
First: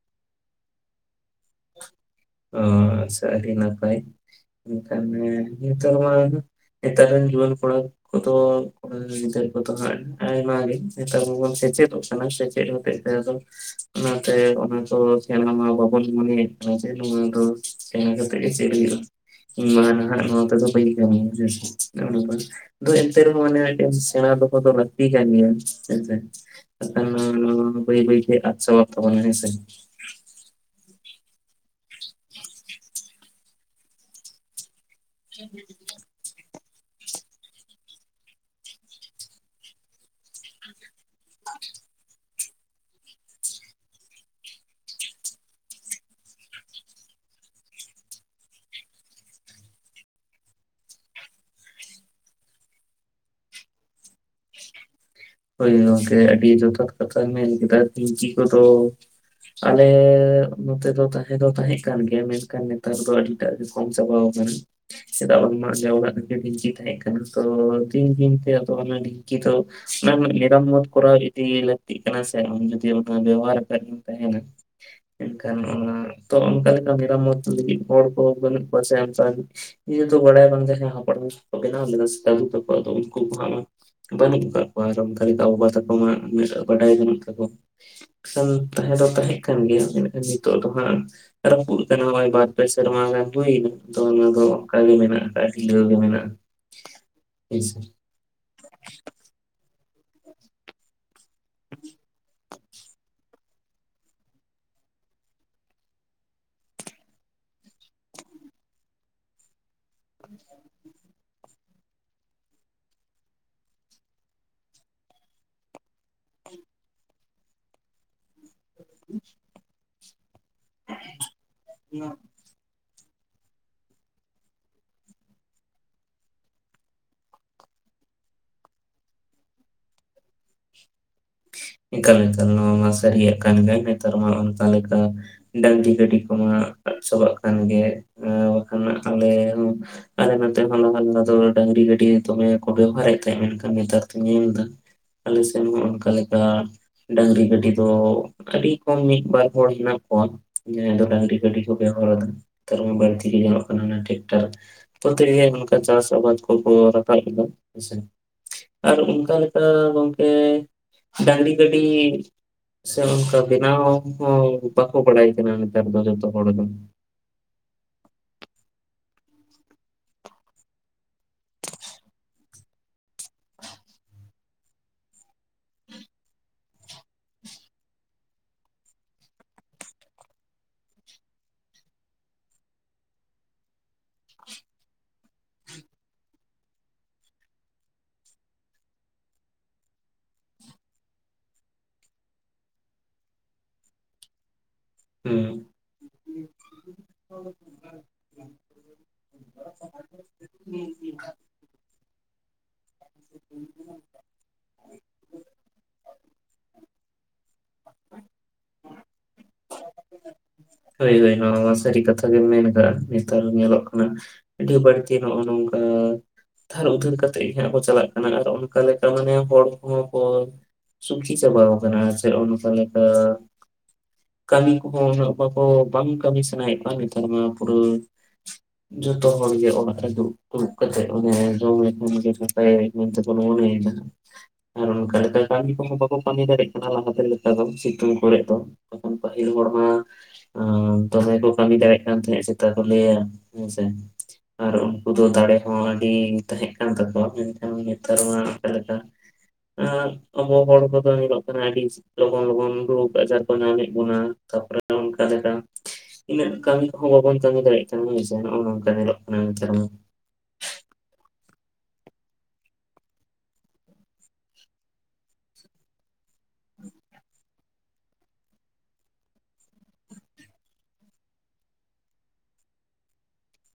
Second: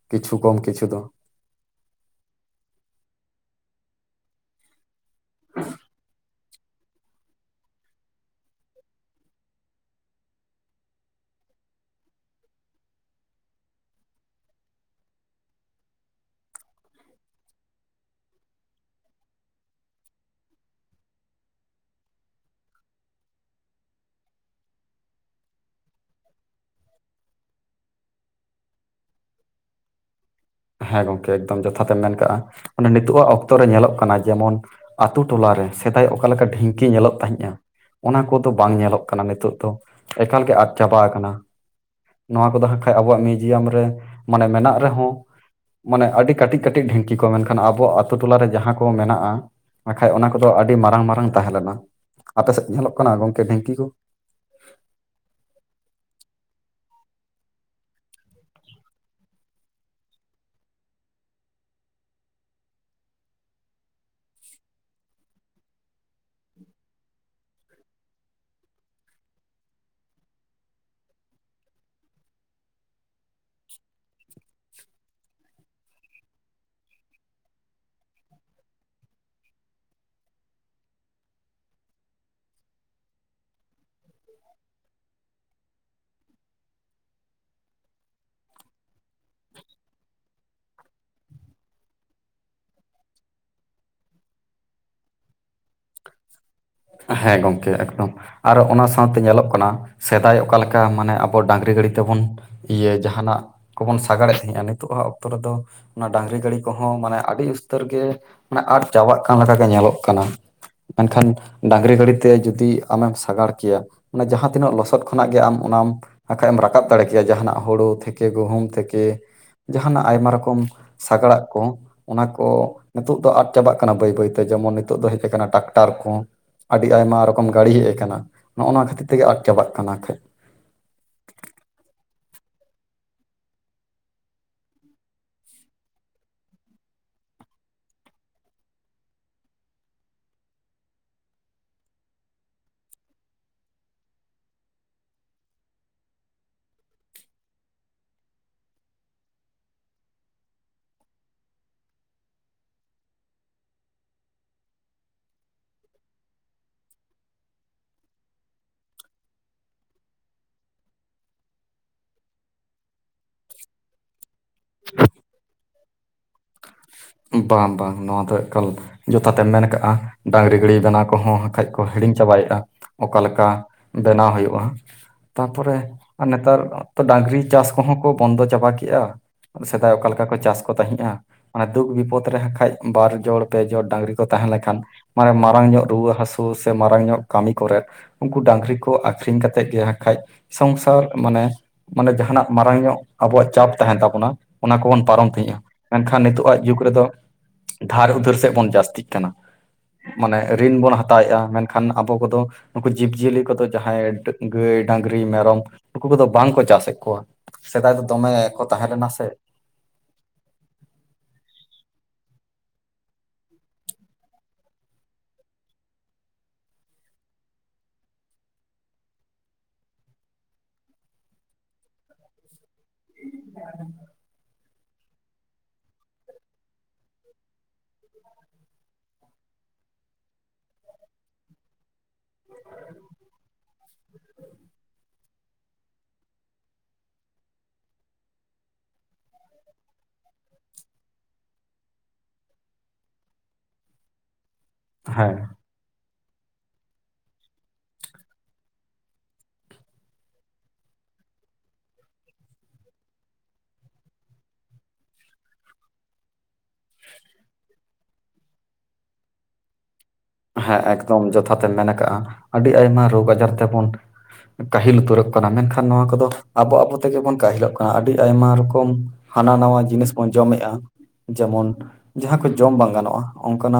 ᱠᱤᱪᱷᱩ ᱠᱚᱢ ᱠᱤᱪᱷᱩ ᱫᱚ᱾ ᱚᱸ ᱥᱟᱹᱨᱤ ᱱᱟᱯᱟᱭ [unintelligible] ᱱᱮᱛᱟᱨ ᱨᱮᱱ ᱡᱩᱣᱟᱹᱱ ᱠᱚᱲᱟ ᱠᱚᱫᱚ ᱟᱭᱢᱟ ᱜᱮ ᱱᱮᱛᱟᱨ ᱢᱟᱵᱚᱱ ᱥᱮᱪᱮ ᱫᱚᱜ ᱠᱟᱱᱟ᱾ ᱥᱮᱪᱮᱫ ᱦᱚᱛᱮᱡ ᱛᱮ ᱟᱫᱚ ᱚᱱᱟᱛᱮ ᱚᱱᱟ ᱠᱚ ᱥᱮᱸᱬᱟᱭ ᱢᱟ ᱵᱟᱵᱚᱱ ᱢᱚᱱᱮ ᱡᱮ ᱚᱱᱟ ᱫᱚ ᱥᱮᱲᱟ ᱪᱮᱫ ᱠᱟᱛᱮ ᱜᱮ ᱪᱮᱫ ᱦᱩᱭᱩᱜ-ᱟ᱾ [unintelligible] ᱟᱫᱚ ᱮᱱᱛᱮ ᱨᱮᱦᱚᱸ ᱚᱱᱮ ᱥᱮᱬᱟ ᱫᱚᱦᱚ ᱫᱚ, ᱞᱟᱹᱠᱛᱤ ᱠᱟᱱ, ᱜᱮᱭᱟ ᱦᱮᱸᱥᱮ᱾ [unintelligible] ᱵᱟᱹᱭ ᱵᱟᱹᱭ ᱛᱮ ᱟᱫ ᱪᱟᱵᱟᱜ ᱛᱟᱵᱚᱱᱟ ᱦᱮᱸ ᱥᱮ᱾ ᱦᱮᱸ ᱜᱚᱝᱠᱮ ᱮᱠᱫᱚᱢ ᱡᱚᱛᱷᱟ ᱛᱮᱢ ᱢᱮᱱ ᱠᱟᱜ-ᱟ ᱱᱤᱛᱳᱜ ᱟᱜ ᱚᱠᱛᱚ ᱨᱮ ᱧᱮᱞᱚᱜ ᱠᱟᱱᱟ ᱡᱮᱢᱚᱱ ᱟᱹᱛᱩ ᱴᱚᱞᱟ ᱨᱮ ᱥᱮᱫᱟᱭ ᱚᱠᱟ ᱞᱮᱠᱟ ᱰᱷᱤᱝᱠᱤ ᱧᱮᱞᱚᱜ ᱛᱟᱦᱮᱸᱫᱡ-ᱟ ᱚᱱᱟ ᱠᱚᱫᱚ ᱵᱟᱝ ᱧᱮᱞᱚᱜ ᱠᱟᱱᱟ ᱱᱤᱛᱳᱜ ᱫᱚ ᱮᱠᱟᱞ ᱜᱮ ᱟᱫ ᱪᱟᱵᱟᱣ ᱟᱠᱟᱱᱟ, ᱱᱚᱣᱟ ᱠᱚᱫᱚ ᱦᱟᱸᱜ ᱠᱷᱟᱱ ᱟᱵᱚᱣᱟᱜ ᱢᱤᱭᱩᱡᱤᱭᱟᱢ ᱨᱮ ᱢᱟᱱᱮ ᱢᱮᱱᱟᱜ ᱨᱮᱦᱚᱸ ᱢᱟᱱᱮ ᱟᱹᱰᱤ ᱠᱟᱹᱴᱤᱡ ᱠᱟᱹᱴᱤᱡ ᱰᱷᱤᱝᱠᱤ ᱠᱚ ᱢᱮᱱᱠᱷᱟᱱ ᱟᱵᱚ ᱟᱛᱩ ᱴᱚᱞᱟᱨᱮ ᱡᱟᱦᱟᱸ ᱠᱚ ᱢᱮᱱᱟᱜ-ᱟ, ᱱᱟᱜᱠᱷᱟᱡ ᱚᱱᱟ ᱠᱚᱫᱚ ᱟᱹᱰᱤ ᱢᱟᱨᱟᱝ ᱢᱟᱨᱟᱝ ᱛᱟᱦᱮᱸ ᱞᱮᱱᱟ, ᱟᱯᱮ ᱥᱮᱫ ᱧᱮᱞᱚᱜ ᱠᱟᱱᱟ ᱜᱚᱝᱠᱮ ᱰᱷᱤᱝᱠᱤ ᱠᱚ? ᱦᱳᱭ ᱜᱚᱝᱠᱮ ᱟᱹᱰᱤ ᱡᱚᱛᱷᱟᱛ ᱠᱟᱛᱷᱟᱢ ᱢᱮᱱ ᱠᱮᱫᱟ ᱰᱷᱤᱝᱠᱤ ᱠᱚᱫᱚ ᱟᱞᱮ ᱱᱚᱛᱮ ᱫᱚ ᱛᱟᱦᱮᱸ ᱫᱚ ᱛᱟᱦᱮᱸᱜ ᱠᱟᱱ ᱜᱮᱭᱟ ᱢᱮᱱᱠᱷᱟᱱ ᱱᱮᱛᱟᱨ ᱫᱚ ᱟᱹᱰᱤ ᱴᱟᱜ ᱜᱮ ᱠᱚᱢ ᱪᱟᱵᱟᱣ ᱠᱟᱱᱟ᱾ ᱪᱮᱫᱟᱜ ᱵᱟᱝᱢᱟ ᱱᱮ ᱦᱚᱲᱟᱜ ᱰᱷᱤᱝᱠᱤ ᱛᱟᱦᱮᱸᱜ ᱠᱟᱱᱟ ᱛᱚ ᱫᱤᱱ ᱫᱤᱱ ᱛᱮ ᱟᱫᱚ ᱚᱱᱟ ᱰᱷᱤᱝᱠᱤ ᱫᱚ ᱚᱱᱟ ᱢᱟᱱᱮ ᱢᱮᱨᱟᱢ ᱢᱚᱛ ᱠᱚᱨᱟᱣ ᱤᱫᱤ ᱞᱟᱹᱠᱛᱤᱜ ᱠᱟᱱᱟ ᱥᱮ ᱟᱢ ᱡᱩᱫᱤ ᱚᱱᱟ ᱵᱮᱵᱚᱦᱟᱨ ᱠᱟ ᱜᱮᱢ ᱛᱟᱦᱮᱱᱟ, ᱮᱱᱠᱷᱟᱱ ᱚᱱᱟ ᱛᱚ ᱚᱱᱠᱟ ᱞᱮᱠᱟ ᱢᱮᱨᱟᱢᱚᱛ ᱞᱟᱹᱜᱤᱫ ᱦᱚᱲ ᱠᱚ ᱵᱟᱹᱱᱩᱜ ᱠᱚᱣᱟ ᱥᱮ ᱟᱢ ᱥᱟ ᱱᱤᱭᱟ ᱫᱚ ᱵᱟᱲᱟᱭ ᱵᱟᱝ [unintelligible] ᱩᱱᱠᱩ ᱵᱟᱹᱱᱩᱜ ᱠᱟᱫ ᱟᱨ ᱚᱱ ᱠᱚᱣᱟ ᱟᱨ ᱚᱱᱠᱟ ᱞᱮᱠᱟ ᱵᱟᱵᱟ ᱛᱟᱠᱚ ᱢᱟ ᱵᱟᱰᱟᱭ ᱵᱟᱹᱱᱩᱜ ᱛᱟᱠᱚᱣᱟ ᱛᱚᱝ ᱛᱟᱦᱮᱸ ᱫᱚ ᱛᱟᱦᱮᱸᱜ ᱠᱟᱱ ᱜᱮᱭᱟ ᱢᱮᱱᱠᱷᱟᱱ ᱱᱤᱛᱳᱜ ᱫᱚ ᱦᱟᱸᱜ ᱵᱟᱨ ᱯᱮ ᱥᱮᱨᱢᱟ ᱜᱟᱱ ᱦᱩᱭ ᱱᱟ ᱫᱚ ᱚᱱᱟ ᱫᱚ ᱚᱝᱠᱟ ᱜᱮ ᱢᱮᱱᱟᱜ ᱠᱟᱜ-ᱟ ᱰᱷᱤᱞᱟᱹᱣ ᱜᱮ ᱢᱮᱱᱟᱜ-ᱟ᱾ ᱦᱮᱸ ᱜᱚᱝᱠᱮ ᱮᱠᱫᱚᱢ ᱟᱨ ᱚᱱᱟ ᱥᱟᱶᱛᱮ ᱧᱮᱞᱚᱜ ᱠᱟᱱᱟ ᱥᱮᱫᱟᱭ ᱚᱠᱟ ᱞᱮᱠᱟ ᱢᱟᱱᱮ ᱟᱵᱚ ᱰᱟᱝᱨᱤ ᱜᱟᱹᱰᱤ ᱛᱮᱵᱚᱱ ᱤᱭᱟᱹ ᱡᱟᱦᱟᱱᱟᱜ ᱠᱚᱵᱚᱱ ᱥᱟᱜᱟᱲᱮᱫ ᱛᱟᱦᱮᱸᱫ-ᱟ ᱱᱤᱛᱳᱜ ᱟᱜ ᱚᱠᱛᱚ ᱨᱮᱫᱚ ᱚᱱᱟ ᱰᱟᱹᱝᱨᱤ ᱜᱟᱹᱰᱤ ᱠᱚᱦᱚᱸ ᱢᱟᱱᱮ ᱟᱹᱰᱤ ᱩᱥᱛᱟᱹᱨ ᱜᱮ ᱢᱟᱱᱮ ᱟᱫ ᱪᱟᱵᱟᱜ ᱠᱟᱱ ᱜᱮ ᱧᱮᱞᱚᱜ ᱠᱟᱱᱟ ᱮᱱᱠᱷᱟᱱ ᱰᱟᱹᱝᱨᱤ ᱜᱟᱹᱰᱤ ᱛᱮ ᱡᱩᱫᱤ ᱟᱢᱮᱢ ᱥᱟᱜᱟᱲ ᱠᱮᱭᱟ ᱚᱱᱮ ᱡᱟᱦᱟᱸ ᱛᱤᱱᱟᱹᱜ ᱞᱚᱥᱚᱫ ᱠᱷᱚᱱᱟᱜ ᱜᱮ ᱟᱢ ᱚᱱᱟᱢ ᱱᱟᱜ ᱠᱷᱟᱡ ᱮᱢ ᱨᱟᱠᱟᱵ ᱫᱟᱲᱮ ᱠᱮᱭᱟ ᱡᱟᱦᱟᱱᱟᱜ ᱦᱩᱲᱩ ᱛᱷᱮᱠᱮ ᱜᱩᱦᱩᱢ ᱛᱷᱮᱠᱮ ᱡᱟᱦᱟᱱᱟᱜ ᱟᱭᱢᱟ ᱨᱚᱠᱚᱢ ᱥᱟᱜᱟᱲᱟᱜ ᱠᱚ ᱚᱱᱟ ᱠᱚ ᱱᱤᱛᱳᱜ ᱫᱚ ᱟᱫ ᱪᱟᱵᱟᱜ ᱠᱟᱱᱟ ᱵᱟᱹᱭ ᱵᱟᱹᱭᱛᱮ ᱡᱮᱢᱚᱱ ᱱᱤᱛᱳᱜ ᱫᱚ ᱦᱮᱡ ᱟᱠᱟᱱᱟ ᱴᱨᱟᱠᱴᱟᱨ ᱠᱚ, ᱟᱹᱰᱤ ᱟᱭᱢᱟ ᱨᱚᱠᱚᱢ ᱜᱟᱹᱲᱤ ᱦᱮᱡ ᱟᱠᱟᱱᱟ ᱱᱚᱜ-ᱚ ᱱᱟ ᱠᱷᱟᱹᱛᱤᱨ ᱛᱮᱜᱮ ᱟᱫ ᱪᱟᱵᱟᱜ ᱠᱟᱱᱟ ᱠᱷᱟᱡ᱾ ᱮᱠᱟᱞ ᱮᱠᱟᱞ ᱱᱚᱣᱟ ᱢᱟ ᱥᱟᱹᱨᱤ ᱭᱟᱜ ᱠᱟᱱ ᱜᱮᱭᱟ ᱱᱮᱛᱟᱨ ᱢᱟ ᱚᱱᱠᱟ ᱞᱮᱠᱟ ᱰᱟᱹᱝᱨᱤ ᱜᱟᱹᱰᱤ ᱠᱚᱢᱟ ᱟᱫ ᱪᱟᱵᱟᱜ ᱠᱟᱱ ᱜᱮ ᱵᱟᱠᱷᱟᱱ ᱟᱞᱮ ᱦᱚᱸ ᱟᱞᱮ ᱱᱛᱮ ᱦᱚᱸ ᱞᱟᱦᱟ ᱫᱚ ᱰᱟᱹᱝᱨᱤ ᱜᱟᱹᱰᱤ ᱫᱚᱢᱮ ᱠᱚ ᱵᱮᱵᱚᱦᱟᱨᱮᱫ ᱛᱟᱦᱮᱸ ᱢᱮᱱᱠᱷᱟᱱ ᱱᱮᱛᱟᱨ ᱫᱩᱧ ᱧᱮᱞ ᱫᱟ ᱟᱞᱮ ᱥᱮᱱ ᱦᱚᱸ ᱚᱱᱠᱟ ᱞᱮᱠᱟ ᱰᱟᱝᱨᱤ ᱜᱟᱹᱰᱤ ᱫᱚ ᱟᱹᱰᱤ ᱠᱚᱢ ᱢᱤᱫ ᱵᱟᱨ ᱦᱚᱲ ᱦᱮᱱᱟᱜ ᱠᱚᱣᱟ ᱡᱟᱦᱟᱸᱭ ᱫᱚ ᱰᱟᱝᱨᱤ ᱜᱟᱹᱰᱤ ᱠᱚ ᱵᱮᱣᱦᱟᱨᱫᱟ᱾ ᱛᱟᱨ ᱢᱟᱱᱮ ᱵᱟᱹᱲᱛᱤ ᱜᱮ ᱧᱮᱞᱚᱜ ᱠᱟᱱᱟ ᱴᱮᱠᱴᱟᱨ, ᱛᱚ ᱛᱮᱨᱭᱟ ᱚᱱᱠᱟ ᱪᱟᱥ ᱟᱵᱟᱫ ᱠᱚᱠᱚ ᱨᱟᱠᱟᱵ ᱮᱫᱟ ᱦᱮᱸ ᱥᱮ, ᱟᱨ ᱚᱱᱠᱟ ᱞᱮᱠᱟ ᱜᱚᱝᱠᱮ ᱰᱟᱝᱨᱤ ᱜᱟᱹᱰᱤ, ᱥᱮ ᱚᱱᱠᱟ ᱵᱮᱱᱟᱣ ᱦᱚᱸ ᱵᱟᱠᱚ ᱵᱟᱲᱟᱭ ᱠᱟᱱᱟ, ᱛᱟᱨ ᱫᱚ ᱡᱚᱛᱚ ᱦᱚᱲ ᱫᱚ᱾ ᱵᱟ ᱵᱟᱝ ᱱᱚᱣᱟ ᱫᱚ ᱮᱠᱟᱞ ᱡᱚᱛᱟᱛᱮᱢ ᱢᱮᱱ ᱠᱟᱜ-ᱟ ᱰᱟᱝᱨᱤ ᱜᱟᱹᱲᱤ ᱵᱮᱱᱟᱣ ᱠᱚᱦᱚᱸ ᱱᱟᱠᱷᱟᱡ ᱠᱚ ᱦᱤᱲᱤᱧ ᱪᱟᱵᱟᱭᱮᱜ-ᱟ᱾ ᱚᱠᱟ ᱞᱮᱠᱟ ᱵᱮᱱᱟᱣ ᱦᱩᱭᱩᱜ-ᱟ᱾ ᱛᱟᱯᱚᱨᱮ ᱟᱨ ᱱᱮᱛᱟᱨ ᱰᱟᱝᱨᱤ ᱪᱟᱥ ᱠᱚᱦᱚᱸ ᱠᱚ ᱵᱚᱱᱫᱚ ᱪᱟᱵᱟ ᱠᱮᱜ-ᱟ᱾ ᱥᱮᱫᱟᱭ ᱚᱠᱟ ᱞᱮᱠᱟ ᱠᱚ ᱪᱟᱥ ᱠᱚ ᱛᱟᱦᱮᱸᱜ-ᱟ᱾ ᱫᱩᱠ ᱵᱤᱯᱚᱫᱽ ᱨᱮ ᱦᱟᱜ ᱠᱷᱟᱡ ᱵᱟᱨ ᱡᱲ ᱯᱮ ᱡᱚᱲ ᱰᱟᱝᱨᱤ ᱠᱚ ᱛᱟᱦᱮᱸ ᱞᱮᱱᱠᱷᱟᱱ ᱢᱟᱱᱮ ᱢᱟᱨᱟᱝ ᱧᱚᱜ ᱨᱩᱣᱟᱹ ᱦᱟᱹᱥᱩ ᱥᱮ ᱢᱟᱨᱟᱝ ᱧᱚᱜ ᱠᱟᱹᱢᱤ ᱠᱚᱨᱮᱜ ᱩᱜᱠᱩ ᱰᱟᱝᱨᱤ ᱠᱚ ᱟᱠᱷᱨᱤᱧ ᱠᱟᱛᱮᱜ ᱜᱮ ᱱᱟᱜ ᱠᱷᱟᱡ ᱥᱚᱝᱥᱟᱨ ᱢᱟᱱᱮ, ᱢᱟᱱᱮ ᱡᱟᱦᱟᱸᱱᱟᱜ ᱢᱟᱨᱟᱝ ᱧᱚᱜ ᱟᱵᱚᱣᱟᱜ ᱪᱟᱯ ᱛᱟᱦᱮᱱ ᱛᱟᱵᱚᱱᱟ ᱚᱱᱟ ᱠᱚᱵᱚᱱ ᱯᱟᱨᱚᱢ ᱦᱩᱸ ᱛᱟᱦᱮᱸᱜᱼᱟ ᱢᱮᱱᱠᱷᱟᱱ ᱱᱤᱛᱳ ᱟᱜ ᱡᱩᱜᱽ ᱨᱮᱫᱚ ᱫᱷᱟᱨ ᱩᱫᱷᱟᱹᱨ ᱥᱮᱫ ᱵᱚᱱ ᱡᱟᱹᱥᱛᱤᱜ ᱠᱟᱱᱟ᱾ ᱢᱟᱱᱮ ᱨᱤᱱ ᱵᱚᱱ ᱦᱟᱛᱟᱣᱮᱫᱼᱟ ᱢᱮᱱᱠᱷᱟᱱ ᱟᱵᱚ ᱠᱚᱫᱚ ᱱᱩᱠᱩ ᱡᱤᱵᱽᱡᱤᱭᱟᱹᱞᱤ ᱠᱚᱫᱚ ᱡᱟᱦᱟᱸᱭ ᱰᱟᱹ ᱜᱟᱹᱭ, ᱰᱟᱝᱨᱤ, ᱢᱮᱨᱚᱢ ᱱᱩᱠᱩ ᱠᱚᱫᱚ ᱵᱟᱝᱠᱚ ᱪᱟᱥᱮᱫ ᱠᱚᱣᱟ᱾ ᱥᱮᱫᱟᱭ ᱫᱚ ᱫᱚᱢᱮ ᱠᱚ ᱛᱟᱦᱮ ᱞᱮᱱᱟ ᱥᱮ᱾ ᱦᱳᱭ-ᱦᱳᱭ ᱱᱚᱣᱟ ᱥᱟᱹᱨᱤ ᱠᱟᱛᱷᱟ ᱜᱮᱢ ᱢᱮᱱ ᱠᱟᱜ-ᱟ ᱱᱮᱛᱟᱨ ᱧᱮᱞᱚᱜ ᱠᱟᱱᱟ ᱟᱹᱰᱤ ᱵᱟ. ᱲᱛᱤ ᱱᱚᱜᱼᱚ ᱱᱚᱝᱠᱟ ᱫᱷᱟᱨ ᱩᱫᱷᱟᱹᱨ ᱠᱟᱛᱮᱜ ᱦᱟᱸᱜ ᱵᱚ ᱪᱟᱞᱟᱜ ᱠᱟᱱᱟ ᱟᱨ ᱚᱱᱠᱟ ᱞᱮᱠᱟ ᱢᱟᱱᱮ ᱦᱚᱲ ᱠᱚᱦᱚᱸ ᱠᱚ ᱥᱩᱠᱷᱤ ᱪᱟᱵᱟᱣ ᱠᱟᱱᱟ ᱥᱮ ᱚᱱᱠᱟ ᱞᱮᱠᱟ, ᱠᱟᱹᱢᱤ ᱠᱚᱦᱚᱸ ᱩᱱᱟᱹᱜ ᱵᱟᱠᱚ, ᱵᱟᱝ ᱠᱟᱹᱢᱤ ᱥᱟᱱᱟᱭᱮᱜ ᱠᱚᱣᱟ ᱱᱮᱛᱟᱨ ᱢᱟ ᱯᱩᱨᱟ. ᱡᱷᱚᱛᱚ ᱦᱚᱲᱜᱮ ᱚᱲᱟᱜ ᱨᱮ ᱫᱩᱲᱩᱵ-ᱫᱩᱲᱩᱵ ᱠᱟᱛᱮ ᱚᱱᱮ ᱡᱚᱢ ᱞᱮᱠᱷᱟᱱ ᱜᱮ ᱱᱟᱯᱟᱭ ᱢᱮᱱ ᱛᱮᱵᱚᱱ ᱢᱚᱱᱮᱭᱫᱟ ᱟᱨ ᱚᱱᱠᱟ ᱞᱮᱠᱟ ᱠᱟᱹᱢᱤ ᱠᱚᱦᱚᱸ ᱵᱟᱠᱚ ᱠᱟᱹᱢᱤ ᱫᱟᱲᱮᱭᱟᱜ ᱠᱟᱱᱟ ᱞᱟᱦᱟ ᱛᱮ ᱞᱮᱠᱟ ᱫᱚ ᱥᱤᱛᱩᱝ ᱠᱚᱨᱮᱫ ᱫᱚ ᱛᱚᱠᱷᱚᱱ ᱯᱟᱹᱦᱤᱞ ᱦᱚᱲ ᱢᱟ ᱟ ᱫᱚᱢᱮ ᱠᱚ ᱠᱟᱹᱢᱤ ᱫᱟᱲᱮᱜ ᱠᱟᱱ ᱛᱟᱦᱮᱸᱫ ᱪᱮᱛᱟ ᱠᱚ ᱞᱟᱹᱭᱟ ᱦᱮᱸᱥᱮ ᱟᱨ ᱩᱱᱠᱩ ᱫᱚ ᱦᱮᱸ ᱫᱟᱲᱮ ᱦᱚᱸ ᱟᱹᱰᱤ ᱛᱟᱦᱮᱸᱜ ᱠᱟᱱ ᱛᱟᱠᱚᱣᱟ ᱢᱮᱱᱠᱷᱟᱱ ᱱᱮᱛᱟᱨ ᱢᱟ ᱚᱠᱟ ᱞᱮᱠᱟ ᱟᱨ ᱟᱵᱚ ᱦᱚᱲ ᱠᱚ ᱫᱚ ᱧᱮᱞᱚᱜ ᱠᱟᱱᱟ ᱟᱹᱰᱤ ᱞᱚᱜᱚᱱ-ᱞᱚᱜᱚᱱ ᱨᱳᱜᱽ ᱟᱡᱟᱨ ᱠᱚ ᱧᱟᱢᱮᱫ ᱵᱚᱱᱟ ᱛᱟᱯᱚᱨᱮ ᱱᱚᱝᱠᱟ ᱞᱮᱠᱟ ᱤᱱᱟᱹᱜ ᱠᱟᱹᱢᱤ ᱠᱚᱦᱚᱸ ᱵᱟᱵᱚᱱ ᱠᱟᱹᱢᱤ ᱫᱟᱲᱮᱭᱟᱜ ᱠᱟᱱᱟ ᱦᱳᱭ ᱥᱮ ᱱᱚᱜᱼᱚ ᱱᱚᱝᱠᱟ ᱧᱮᱞᱚᱜ ᱠᱟᱱᱟ ᱱᱮᱛᱟᱨ ᱢᱟ᱾ ᱦᱮᱸ ᱮᱠᱫᱚᱢ ᱡᱚᱛᱷᱟᱛ ᱮᱢ ᱢᱮᱱ ᱠᱟᱜᱼᱟ, ᱟᱹᱰᱤ ᱟᱭᱢᱟ ᱨᱳᱜᱽ ᱟᱡᱟᱨ ᱛᱮᱵᱚᱱ ᱠᱟᱹᱦᱤᱞ ᱩᱛᱟᱹᱨᱚᱜ ᱠᱟᱱᱟ ᱢᱮᱱᱠᱷᱟᱱ ᱱᱚᱣᱟ ᱠᱚᱫᱚ ᱟᱵᱚ-ᱟᱵᱚ ᱛᱮᱜᱮ ᱵᱚᱱ ᱠᱟᱹᱦᱤᱞᱚᱜ ᱠᱟᱱᱟ ᱟᱹᱰᱤ ᱟᱭᱢᱟ ᱨᱚᱠᱚᱢ ᱦᱟᱱᱟ ᱱᱟᱣᱟ ᱡᱤᱱᱤᱥ ᱵᱚᱱ ᱡᱚᱢᱮᱫᱼᱟ ᱡᱮᱢᱚᱱ ᱡᱟᱦᱟᱸ ᱠᱚ ᱡᱚᱢ ᱵᱟᱝ ᱜᱟᱱᱚᱜᱼᱟ ᱚᱱᱠᱟᱱᱟᱜ